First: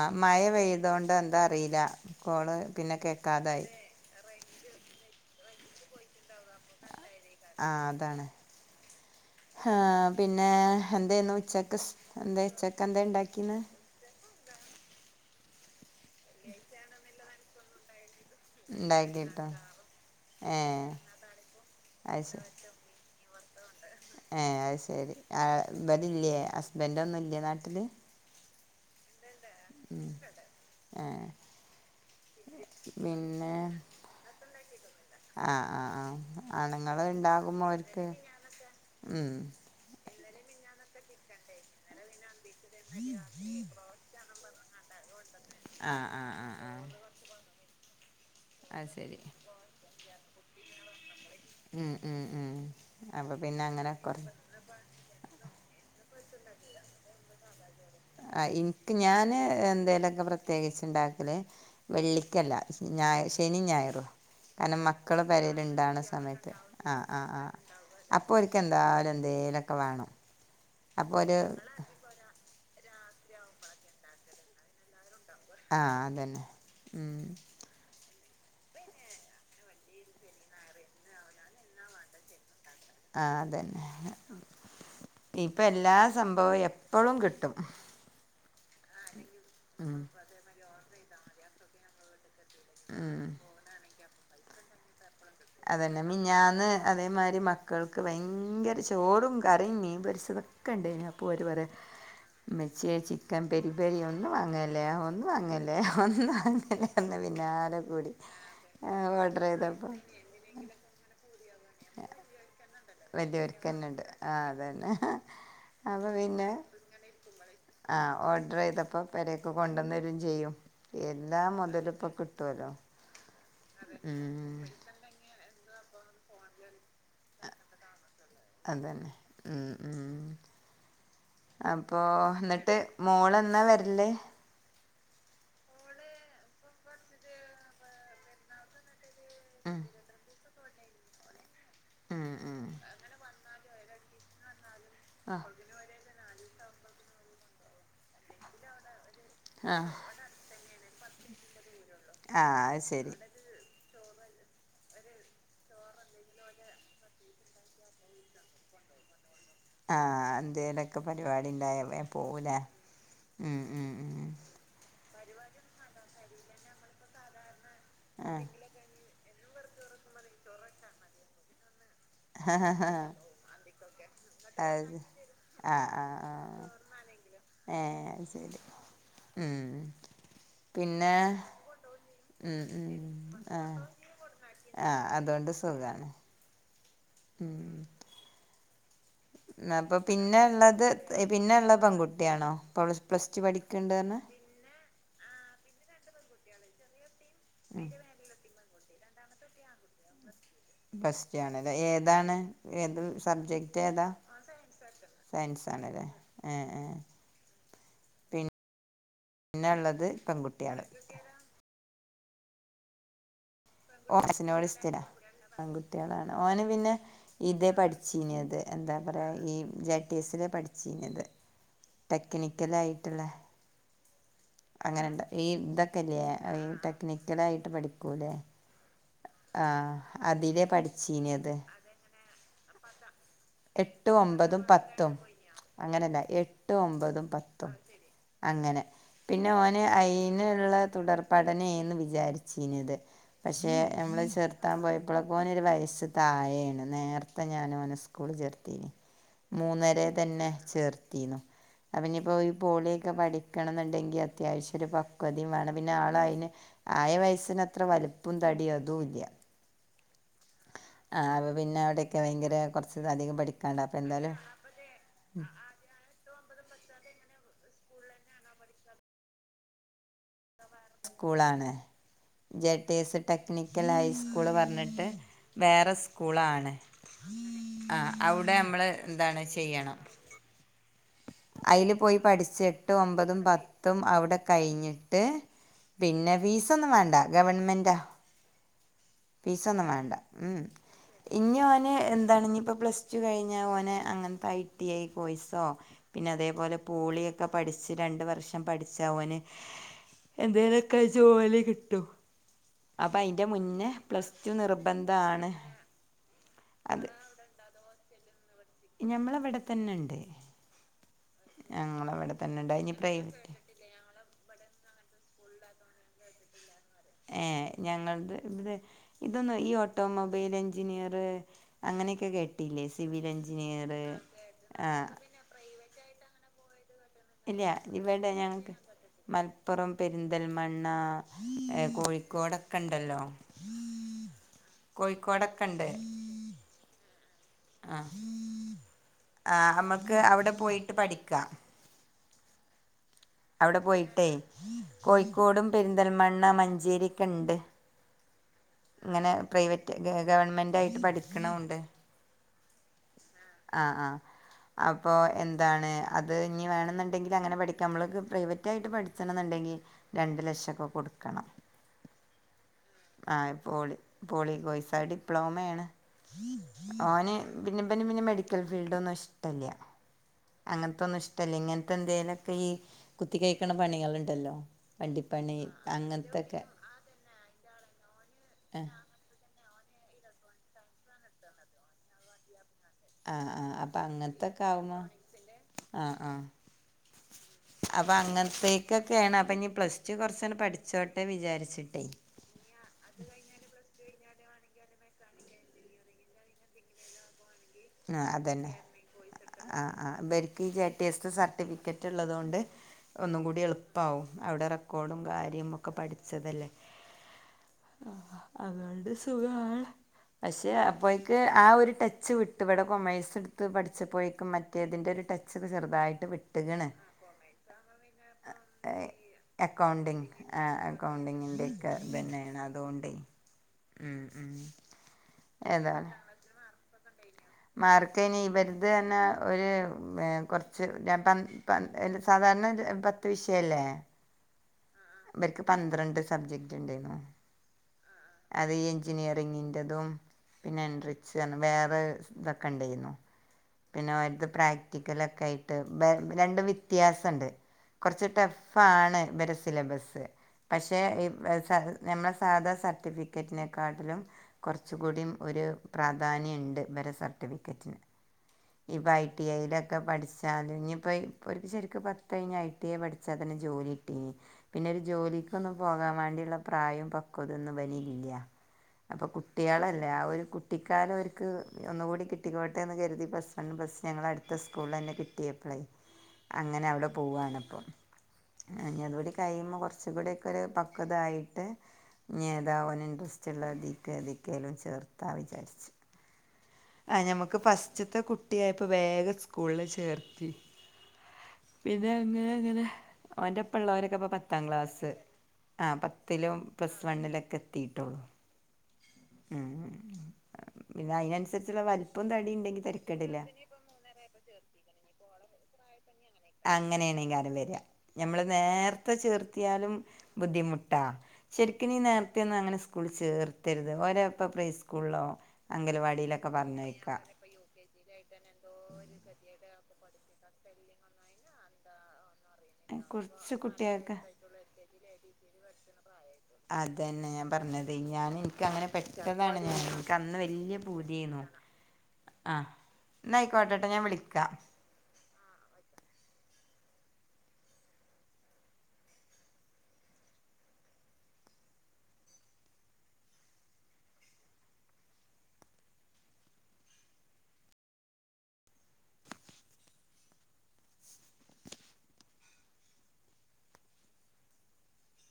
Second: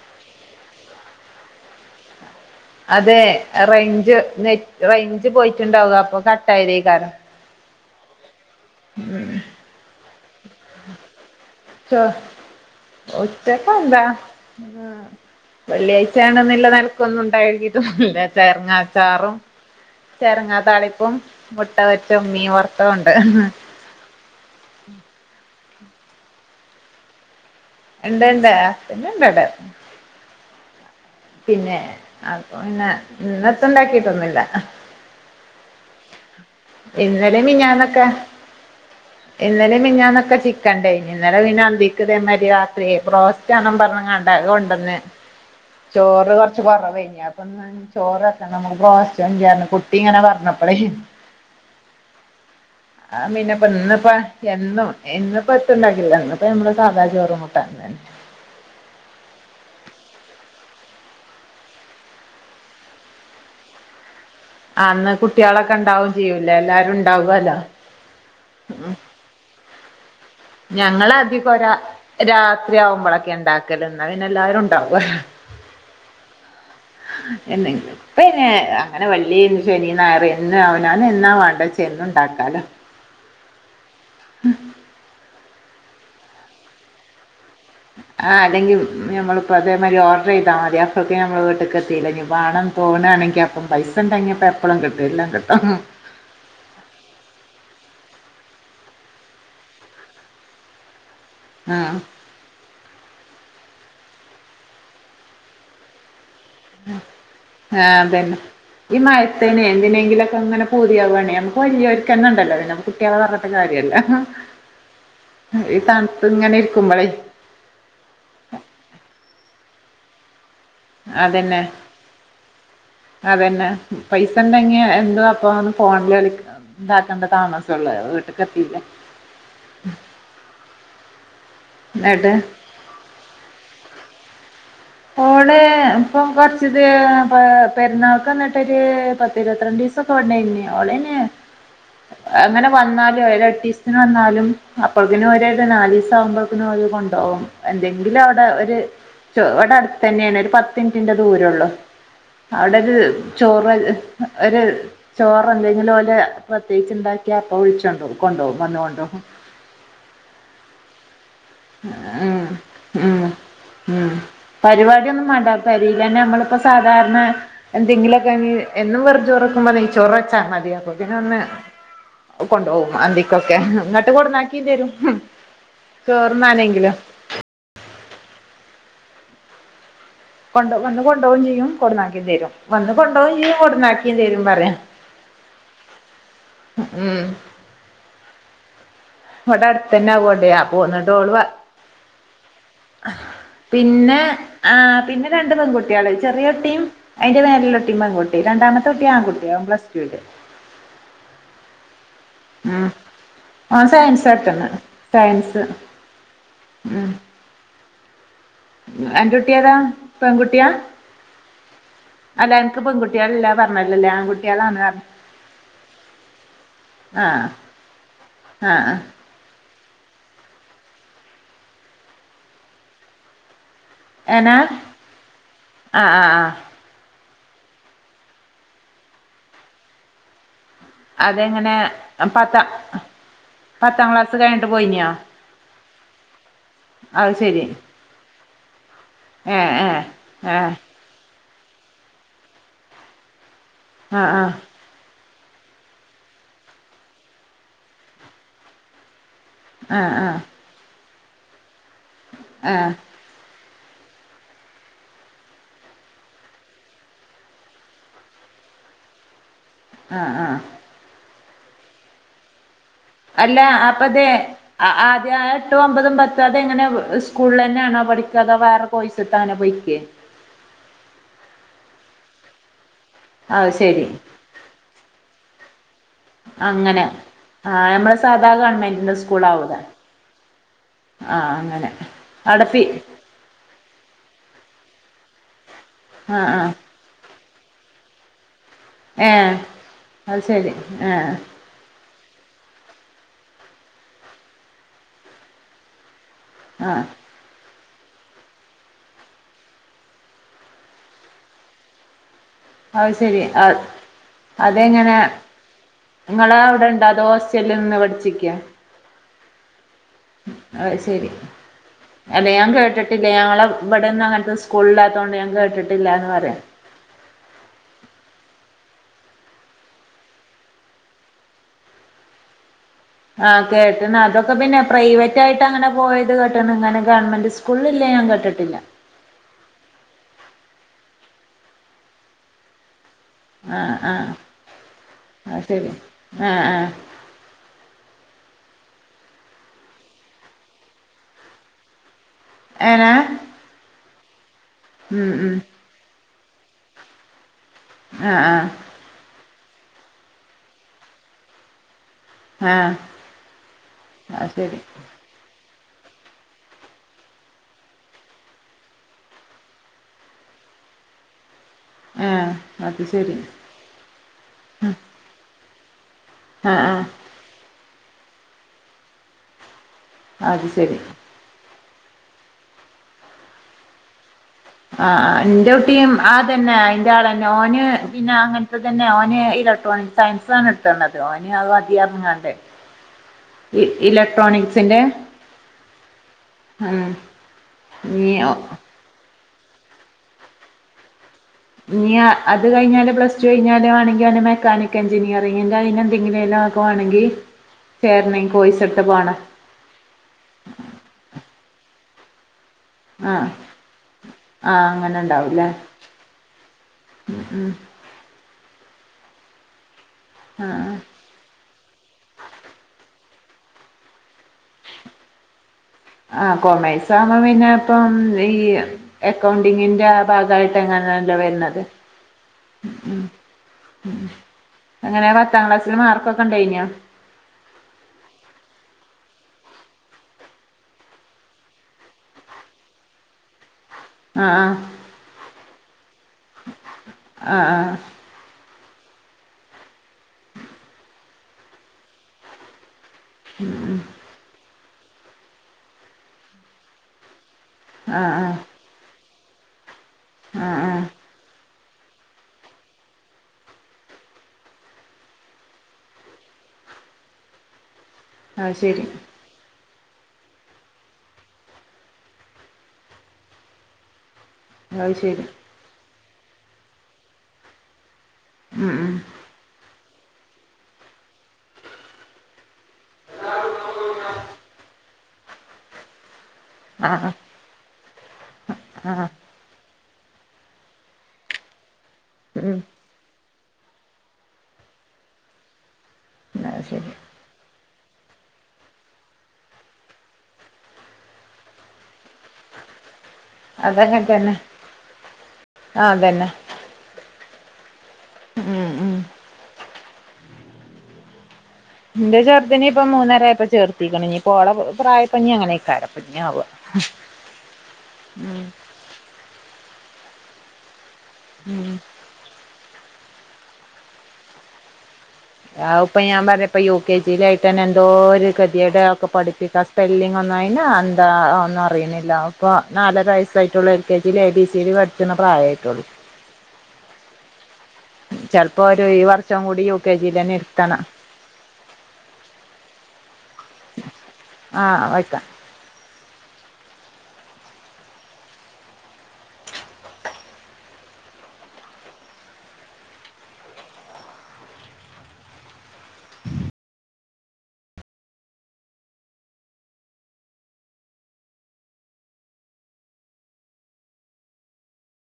ആ മഴ പെയ്ത കൊണ്ട് എന്താ അറിയില്ല കോള് പിന്നെ അതെ കേക്കാതായി റേഞ്ച് നെറ്റ് റേഞ്ച് പോയിട്ടുണ്ടാവു അപ്പൊ കട്ടായ ദേയ്കാരം ആഹ് അതാണ് ഉം ഉം ഹേ പിന്നെ എന്തുന്നു ഉച്ചക്ക് സ് ചോ എന്താ ഉച്ചക്ക് എന്താ ഉണ്ടാക്കിന്ന് ഉച്ചക്ക് എന്താ വെള്ളിയാഴ്ച്ച ആണെനില്ല നിലക്കൊന്നും ഉണ്ടാക്കിട്ടൊന്നും ഇല്ല ചെരങ്ങച്ചാറും ഉണ്ടാക്കിട്ടോ ഏ ചെരങ്ങാ താളിപ്പും മുട്ട വച്ചും മീന് വർത്തതും ഉണ്ട് ഏഹ് അയ് ശെരി ഇവരില്ലേ ഹസ്ബൻഡ് ഒന്നും ഇല്ലേ നാട്ടില് ഇണ്ട് ഇണ്ട് ഹസ്ബൻഡ് ഇണ്ട് ഇവിടെ ഉം ഏഹ് പിന്നെ അപ്പൊ പിന്നെ ഇന്ന് എത്തും ഇണ്ടാക്കിട്ടൊന്നുമില്ല ആഹ് ആഹ് ആഹ് ആണുങ്ങൾ ഇന്നലെ ഉണ്ടാകുബോ മിനിഞ്ഞാന്നൊക്കെ ഒൽക്ക് ഉം ഇനെലെ മിഞ്ഞാന്നക്കെ ചിക്കൻ ഇണ്ടായിനി ഇന്നലെ പിന്നെ അന്തി ക്കതേ മാരി രാത്രി ബ്രോസ്റ്റ് വാണം പറഞ്കാണ്ട് അത് കൊണ്ടന്ന് ആ ആ ചോറ് ആ കുറച്ച് ആ കുറവ് ഏയ്നി അപ്പൊ ഇന്ന് ചോറ്ക്ക നമ്മൾ അത് ശരി ബ്രോസ്റ്റ് കൊണ്ടരാ പറഞ്ഞ് കു ട്ടി ഇങ്ങനെ പറഞ്ഞപ്പളേയ് ഉം ഉം ഉം ആഹ് അപ്പൊ പിന്നെ അങ്ങനെ മീനപ്പന്ന് പ്പാ കൊറ എന്നും ഇന്ന്പ്പം എത്തും ഇണ്ടാക്കില്ലന്ന് ഇന്ന് ഇപ്പം നമ്മള് സാദാ ചോറും കൂട്ടാനന്നെ ആ എനിക്ക് ഞാന് എന്തേലൊക്കെ പ്രത്യേകിച്ച് ഉണ്ടാക്കല് വെള്ളിക്കല്ല ഞാ ശനി ഞായറും കാരണം അന്ന് മക്കൾ പേരേൽ കുട്ടികളൊക്കെ ഇണ്ടാവണ ഉണ്ടാവും സമയത്ത് ചെയ്യൂലേ എല്ലാരും ആഹ് ആഹ് ആഹ് ഉണ്ടാവുവല്ലോ അപ്പോ ഓൽക്ക് എന്തായാലും എന്തേലും ഒക്കെ വേണം ഞങ്ങള അപ്പോ ഒരു അധികം ഒരാ രാത്രി ആവുമ്പോളൊക്കെ ഉണ്ടാക്കല് എന്ന പിന്നെ എല്ലാവാരും ഉണ്ടാവും ആഹ് അതന്നെ ഉം എന്തെങ്കിലും ഇപ്പന്നെ അങ്ങനെ വെള്ളി ശനി ഞായർ എന്ന് അവന എന്നാ വേണ്ട വെച്ച എന്ത് ഉണ്ടാക്കാലോ ആഹ് അതന്നെ ഇപ്പ എല്ലാ സംഭവും എപ്പൊഴും കിട്ടും ആ അല്ലെങ്കിൽ നമ്മളിപ്പോ ഉം അതേമാതിരി ഓഡർ ചെയ്താൽ മതി അപ്പഴൊക്കെ ഞമ്മൾ വീട്ടിൽക്ക് എത്തിയില്ലേ വാണം ഉം പോവുകാണെങ്കിൽ അപ്പം പൈസ ഉണ്ടെങ്കിൽ ഇപ്പ എപ്പഴും കിട്ടും എല്ലാം കിട്ടും അതന്നെ മിഞാന്ന് അതേമാതിരി മക്കൾക്ക് ഭയങ്കര ചോറും കറിം മീൻ പൊരിച്ചതും ഒക്കെണ്ടായിന്ന് അ പോര് പറ ആ മെച്ചിയെ ചിക്കൻ പെരി പെരി ഒന്നും വാങ്ങല്ലേ ഒന്ന് വാങ്ങല്ലേ വന്ന് വാ [unintelligible] പിന്നാലെ ആ കൂടി അതന്നെ ഓഡർ ചെയ്തപ്പൊ അങ്ങനെ പൂതിയാവാണേ നമക്ക് വലിയരിക്കന്നുണ്ടല്ലോ പിന്ന കുട്ടികളെ പറഞ്ഞിട്ട് വലിയവർക്ക് തന്നെ കാര്യല്ല ഉണ്ട് ആ അതന്നെ ഈ അപ്പോൾ തണുത്ത് പിന്നെ ഇങ്ങനെ ഇരിക്കുമ്പൊളെ ആ ഓർഡർ ചെയ്തപ്പൊ പേരേക്ക് കൊണ്ടുവന്ന് തരും ചെയ്യും എല്ലാ അതന്നെ മൊതലിപ്പം കിട്ടോല്ലോ അതന്നെ പൈസ ണ്ടങ്ങ എന്തോ അപ്പന്ന് ഫോണിൽ കള ഇതാക്കേണ്ട താമസെള്ള് അതന്നെ ഉം ഉ എന്നിട്ട് അപ്പൊന്നിട്ട് മോള് എന്നാ വരില് ഓള് ഇപ്പ കൊറച്ച് ഇത് പെരുന്നാൾക്ക്ന്നിട്ടൊര് പത്തി ഉം ഇരുപത്തിരണ്ടീസം ഓളന്നെ ഉം ഉം അങ്ങനെ വന്നാലുംരണ്ടീസത്തിന് വന്നാലും അപ്പോഴക്കിനും ആഹ് ഒരത് നാല് ദിവസ ആകുമ്പോഴക്കിനും ഓരു കൊണ്ടോവും എന്തെങ്കിലും അവിടെ ഒര് ആഹ് തന്നെയാണ് ഒരു പത്ത് മിനിറ്റിന്റെ ദൂരെള്ളൂ ആഹ് അവിടെ അത് ഒരു ശരി ചോറ് ഒരു ചോറെ എന്തെങ്കിലും ഓലെ പ്രത്യേകിച്ച് ഉണ്ടാക്കിയ അപ്പൊ വിളിച്ചോണ്ടോവും വന്ന കൊണ്ടോവും ആഹ എന്തേലൊക്കെ പരിപാടി ഉണ്ടായ ഉം പോവൂലെ ഉം ഉ ഉ ഉം ഉ പരിപാടിയൊന്നും വേണ്ട പരിയില്ലന്നെ നമ്മളിപ്പോ സാധാരണ എന്തെങ്കിലുമൊക്കെ ആഹ് എന്നും വെറും ചോറെക്കുമ്പൊനൈ ചോറെച്ചാ മതിയാകും പിന്നെ ഒന്ന് കൊണ്ടോകും അന്തിക്കൊക്കെ എന്നിട്ട് കൊടുനാക്കി തരും ആ ആ് ആ ചോറ്ന്നാനെങ്കിലും ഏ ശരി ഉ കൊണ്ടോ വന്ന് പിന്നെ കൊണ്ടോവും ചെയ്യും കൊടന്നാക്കിം തരും ഉ ഉ വന്ന് കൊണ്ടോവും ചെയ്യും ആ കൊടന്നാക്കിം തരും പറയാ ആ അതുകൊണ്ട് സുഖാണ് ഉം ഉം ഇവിടെ അപ്പൊ അടുത്തന്നെ ആവോണ്ടേ അപ്പൊ പിന്നെള്ളത് എന്നിട്ട് ഓള് പ പിന്നെള്ള പെൺകുട്ടിയാണോ പ്ലസ് ടു പഠിക്ക്ണ്ട് പറഞ്ഞെ പിന്നെ ആ പിന്നെ രണ്ട് പൺകുട്ടികള് ചെറിയൊട്ടിയും അതിന്റെ മേലെ ഒട്ടി പെൺകുട്ടി രണ്ടാമത്തെ ഒട്ടി ആൺകുട്ടി ഓൻ പ്ലസ്റ്റൂല് പ്ലസ്റ്റു ആണ് ല്ലേ ഏതാണ് ഉം ഏത് സബ്ജക്റ്റ് ഓൻ ഏതാ സയൻസാട്ട്ന്ന് സയൻസ് ആണല്ലേ ഉ ഉ ഉം അന്റെ കുട്ടി പിന്നെ ഏതാ ഉള്ളത് പെൺകുട്ടിയാ പെൺകുട്ടികള് അല്ല നിക്ക് പെൺകുട്ടിയളില്ലപ ഓഫീസിനോട് സ്ഥിര [unintelligible] [inaudible] പെൺകുട്ടികളാണ് ഓന് പിന്നെ ആഹ് ഇതേ പഠിച്ചിനത് ആഹ് എന്താ പറയാ ഈ ടി സില പഠിച്ചഞ്ത് ടെക്നിക്കലാ യിട്ട്ള്ളെ ഏനാ അങ്ങനെ ഈ ആഹ് ഇതൊക്കെല്ലേ ആഹ് ആഹ് ഈ ടെക്നിക്കലായിട്ട് പഠിക്കൂലേ ആ അതിലേപഠി അതെങ്ങനെ പത്ത എട്ട് ഒമ്പതും പത്തും അങ്ങനല്ല എട്ട് ഒമ്പതും അത് ശരി പത്തും അങ്ങനെ പിന്നെ ഏഹ് ഓന് ഏഹ് ഏഹ് അയിനുള്ള തുടർ പഠനയെന്ന് വിചാരിച്ചിഞ്ഞത് പക്ഷെ നമ്മള് ആഹ് ആഹ് ചെറുത്താൻ പോയ ഇപ്പോള മോനൊരു വയസ്സ് താഴെയാണ് നേർത്തെ ഞാനവനെ സ്കൂളിൽ ചേർത്തന് മൂന്നര ആഹ് ആഹ് തന്നെ ചേർത്തിരുന്നു അവനിപ്പോ ഈ ആഹ് പോളിയൊക്കെ പഠി എന്നുണ്ടെങ്കിൽ അത്യാവശ്യ ഒരു പക്വതിയും വേണം പിന്നെ ആള അതിന് ആയ വയസ്സിനത്ര വല വലുപ്പോം തടീം അതും ഇല്ല ആഹ ആഹ ആ അപ്പ പിന്നെ അവിടൊക്കെ ഭയങ്കര കുറച്ച് അധികം അല്ല പഠിക്കാണ്ട് അപ്പൊ അപ്പത എന്തായാലും ആദ്യ എട്ടും ഒമ്പതും പത്തും അതും എങ്ങനെ സ്കൂളിൽ തന്നെയാണോ പഠിക്ക അതോ വേറെ കൊയിസ് എടുത്താണോ പോയ്കെ സ്കൂളാണ് ജെടീസ് അത് ടെക്നിക്കൽ ശരി ഹൈസ്കൂള് പറഞ്ഞിട്ട് വേറെ സ്കൂളാണ് അങ്ങനെ ആ നമ്മളെ സാധാ അവിടെ നമ്മള് ഗവൺമെന്റിന്റെ എന്താണ് സ്കൂളാവൂലെ ചെയ്യണം ആ അങ്ങനെ അയില് പോയി അവിടെ ഫീ പഠിചിട്ട് ഒമ്പതും പത്തും അവിടെ കഴിഞ്ഞിട്ട് പിന്നെ ആ ആ ഫീസ ഒന്നും വേണ്ട ഗവൺമെന്റാ ഏ ഫീസ് ഒന്നും വേണ്ട അത് ഉം ശരി ആ ഇനി അവന് എന്താണ് ഇനി ഇപ്പം പ്ലസ് ടു കഴിഞ്ഞാൽ ഓനെ അങ്ങനത്തെ ഐ ടി ആയി കോയ്സോ പിന്നെ അതേപോലെ ആ പോളിയൊക്കെ പഠിച്ച് രണ്ട് വർഷം പഠിച്ച ഓന് എന്തെലൊ ക്കെ ജോലി കിട്ടും അഹ് അത് അപ്പം സരി അതിൻ്റെ അ മുന്നേ പ്ലസ് ടു അതെങ്ങന നിർബന്ധമാണ് നിങ്ങള് അവടെണ്ടോ അദോ ! ! ! ! ! ! ! ! ന്ന് പഠിച്ചിക്ക [unintelligible] ഞമ്മളവ്ടെത്തന്നെ ഇണ്ട് അത് സരി അല്ല തന്നെ ഞാൻ ഉണ്ട് അതിന് കേട്ടിട്ടില്ല പ്രൈവറ്റ് ഞങ്ങളെ ഇവെടെന്നും അങ്ങനത്തെ സ്കൂൾല്ലാതോണ്ട് ഞാൻ കേട്ടിട്ടില്ലന്ന് പറയാ ഏഏ ഞങ്ങൾത് ഇബ്ടെ ഇതൊന്ന് ഈ ഓട്ടോമൊബൈൽ എഞ്ചിനീയർ അങ്ങനെയൊക്കെ കേട്ടി ട്ടില്ലേ സിവിൽ എഞ്ചിനീർ ആ ! ! ! ! ! ! ! ! ! ! ! [inaudible] അങ്ങനെ പോയത് കേട്ട്ണ് ഇങ്ങെനെ ഗവൺമെന്റ് ഇല്ല സ്കൂൾല് ഇല്ലത് ഞാ ഇവിടെ കേട്ടിട്ടില ഞങ്ങൾക്ക് മലപ്പുറം പെരിന്തൽമണ്ണ എ കോഴിക്കോടൊക്കെ ഇണ്ടല്ലോ ആഹ് ആഹ് അത്ശരി ആഹ് ആഹ് അ ആ അമക്ക് അവടെ പോയിട്ട് പഠിക്കാ ! ! ! ! ! ! ! [inaudible] അവടെ പോയിട്ടേയ് ഉം കോഴിക്കോടും പെരിന്തൽമണ്ണ മഞ്ചേരി ക്കെണ്ട് ആഹ് ആഹ് ഇങ്ങനെ പ്രൈവറ്റ് ഗവണ്മെന്റയിട്ട് പഠിക്ക്ണുണ്ട് ആ ആഹ് ആഹ് അത് ശരി അ ഇപ്പോൾ എന്താണ് അത് ഇനി വേണെന്നുണ്ടെങ്കിൽ അങ്ങനെ പഠിക്കാ നമ്മൾ പ്രൈവറ്റായിട്ട് പഠിച്ചണന്ന്ണ്ടെങ്കിൽ രണ്ട് ലക്ഷക്കെ കൊട്ക്കണം ആ അത് ശരി ആഹ് പോളി പോളി കോഴ്സ് ദ് ഡിപ്ലോമേണ് ആ ആ ഓന് പിന്നെ പിന്നെ പിന്നെ മെഡിക്കൽ ഫീൽഡ് ഒന്നും ഇഷ്ടല്ല അത് ശരി അങ്ങൻത്തൊന്നും ഇഷ്ടല്ല ഇങ്ങനത്തെ എന്തേലൊക്കെ ഈ കുത്തി കയിക്കണ പണികൾ ഉണ്ടല്ലോ ആഹ് ആഹ് ഇന്റെ കുട്ടീം ആതന്നെ അയിന്റെ ആളന്നെ ഓന് പിന്നെ അങ്ങനത്തെ ആ തന്നെ മത് ഓന് ഇലക്ട്രോണിക് സയൻസാണ് എട്ത്ണത് ഓന് അത് മതി അർഞ്ങ്ങാണ്ട് ആഹഹ് ആഹ് അപ്പൊ അങ്ങൻത്തക്കെ ആവുമോ ആഹ് ആഹ് ഉം അപ്പൊ നീ അങ്ങനത്തെ തൊക്കെണ് അപ്പൊ ഞ്ഞി പ്ലസ് ടു കുറച്ചങ്ങ് പഠിച്ചോട്ടേ വിചരിച് ഇഞ്യാ അത് കഴിഞ്ഞാല് പ്ലസ് ടു കഴിഞ്ഞാല് വാണെങ്കിൽ ഓനെ മെക്കനിക്ക് എഞ്ചി നീയറിങ്ങിന്റെ അയിനെന്തെങ്കിലും പോണെങ്കിൽ ചേരനെങ്കിൽ കോയ്സെടുത് പോണ ആ ആ ഇബര്ക്ക് ഈ ജെട്ടി എസ്റ്റ് സർട്ടിഫിക്കറ്റ് ഇള്ളതോണ്ട് ആ ഒന്നും കൂടി എള്പ്പാവും അവടെ ആ അങ്ങനെ റെക്കോഡും കാര്യോം ഉണ്ടാവുംല്ലേ ഒക്കെ പഠിച്ചതല്ലേ ഉം അതോണ്ട് സുഖാണ് ആ പക്ഷെ അപ്പോയെക്ക് ആ ഒരു ടച്ച് വിട്ടു ഇവടെ കൊമേഴ്സ് എട്ത്ത് പഠിച്ചപോയേക്കും മറ്റേതിൻ്റെ ഒരു ടച്ച് ചെറുതായിട്ട് ആ വിട്ട്ക്ക്ണ് കൊമേഴ്സ് ആവുമ്പോ പിന്നെ പ്പം ഈ അക്കൗണ്ടിങ്ങിന്റെ അക്കൗണ്ടിങ് ആ ഭാഗയ്ട്ട് എങ്ങനാല്ലോ അക്കൗണ്ടിങ്ങിൻ്റെ വര്ന്നത് ഒക്കെ ഇതന്നെയാണ് അതുകൊണ്ടേ ഉം ഉം ഉം എങ്ങനെ പത്താം ക്ലാസ്സില് മാർക്കൊക്കെ ഇണ്ടയ്ൻനോ മാർക്കയ്ന് വെർതെന്നെ ഒരു ഏ കൊറ്ച്ച് പം പം സാധാരണ രു പത്ത് വിഷയല്ലേ ആഹ് ആഹ് ഇവര്ക്ക് പന്ത്രണ്ട് സബ്ജക്ട് ഇണ്ടായ്ന്നു ആ ആ അതീ എൻചിനീയറിങ്ങിന്റതും പിന്നെ എൻട്രക്സ് വേറെ തൊക്കെ ണ്ടയ്ന്നു പിന്നെ ഓലത് പ്രാക്ടിക്കലൊക്കെ ആയിട്ട് വെ രണ്ടും വ്യത്യാസണ്ട് ആ കൊറച്ച് ആ ടഫാണ് ഇവരെ സിലബസ്സ് ആ ആ ആ പക്ഷേ ഇ സ നമ്മളെ സാധാ സർട്ടിഫിക്കറ്റിനെക്കാട്ടിലും കൊറച്ചുകൂടീം ഒരു പ്രാധാന്യണ്ട് ബരെ സർട്ടിഫിക്കറ്റിന് അത് ശരി ഇവാ ഐ ടി ഐയിലൊക്കെ പഠിച്ചാല് ഇഞ്ഞിപ്പോ ഓല്ക്ക് ശെരിക്ക് പത്ത് കഴിഞ്ഞ ഐ ടി ഐ പഠിച്ചാ തന്നെ ജോലി കിട്ടീന്ന് പിന്നെ രു അത് ശരി ജോലിക്കൊന്നും പോകാൻ വണ്ടിള്ള പ്രായോം പക്വതേം ന്നും ഇവനില്ലാ ഉം ഉം അപ്പൊക്കു ട്ടൃളെല്ലേ ആ ഒരു കുട്ടിക്കാലം ഓര്ക്ക് ഒന്നുകൂടി കിട്ടിക്കോട്ടെന്ന് കരുതി. അന്ന് സൻ ബസ്സ്ഞങ്ങള അടുത്ത സ്കൂൾളെന്നെ കിട്ടിയപ്പ്ളേ. അങ്ങനെ അവിടെ ആ പോവാണ്പ്പേ ഞ ആ തൂഴിയുബേ കെർ കെർച്ചുംകൂടിയൊക്കെരു പക്വതാ യിട്ട് ഇനി ഉം യെതാവന് ഇൻട്രസ്റ്റ്. റ്റുള്ളദീക്കെ ദീക്കെങ്കിലും ചേർത്താ വിചാരിച്ച്. അത് ശരി ആ ഞമ്മക്ക് ഫസ് റ്റ്ത്തെ കുട്ടിയായപ്പോ വേഗം സ്കൂൾല് ചേർത്തി. പിന്നെങ്ങെ ങ്ങനെ ഓന്റെപ്പള്ളേരൊക്കെ അതങ്ങനെ ഇപ്പേ തന്നെ പത്താം ക്ലാസ്സ്. ആ പത്തിലും. പ്ലസ് വണ്ണിലൊക്കെ എത്തീട്ടുള്ളു ഉം ഉം ഉം പിന്നെഅയിനൻസെരി സരിച്ച് വൽപ്പം തടി ണ്ടെങ്കിൽ തര തികഞ്ഞി പ്പോള പ്രായ ഞ്ഞിങ്ങനെയ്ക്കാരം. അങ്ങണെയ്കാരം വെരാ ഞമ്മള് ഉം നേര്ത്തെ ചേർത്തിയാലും ബുദ്ധിമുട്ടാ. ശെരിക്ക് ഉം നി നേരത്തെന്നും അങ്ങനെ സ്കൂൾല്ചേർത്തരുത് ഓരപ്പ പ്രീസ്കൂളില്ലോ. ഔ പ്പ ഞാ പറഞ്പ്പ യു. കെ. ജി. ന്ന്ട്ട് തന്നെന്തോര് കെതിയെടാ പഠിപ്പിക്കാൻ സ്പെല്ലിങ്ങെന്നും അയിന് ന്താ ഒന്നും അറിണില്ല. പ്പൊ നാലര കുറച്ച് വയസ്സായിട്ടെള്ളൂ എൽ. കുട്ടികൾക്ക് K. G. A. B. C D പഠിച്ച്ണ പ്രായായിട്ടെള്ളൂ. അതെന്നെ ഞാ പറഞ്ഞതെ ചെലപ്പോ ഞാനിൻക്കങ്ങനെ ഒരു ഈ പെട്ടതാണ് വർഷം കൂടി ഞാന് യു കെ ൻക്കന്ന് ജിയിൽ തന്നെ വല്വ ഇരുത്തണം പൂതിയെന്നു. ആഹ് ന്നയിക്കോട്ടട്ടോ ഞാ വിളിക്കാ. ആഹ് വയ്ക്ക.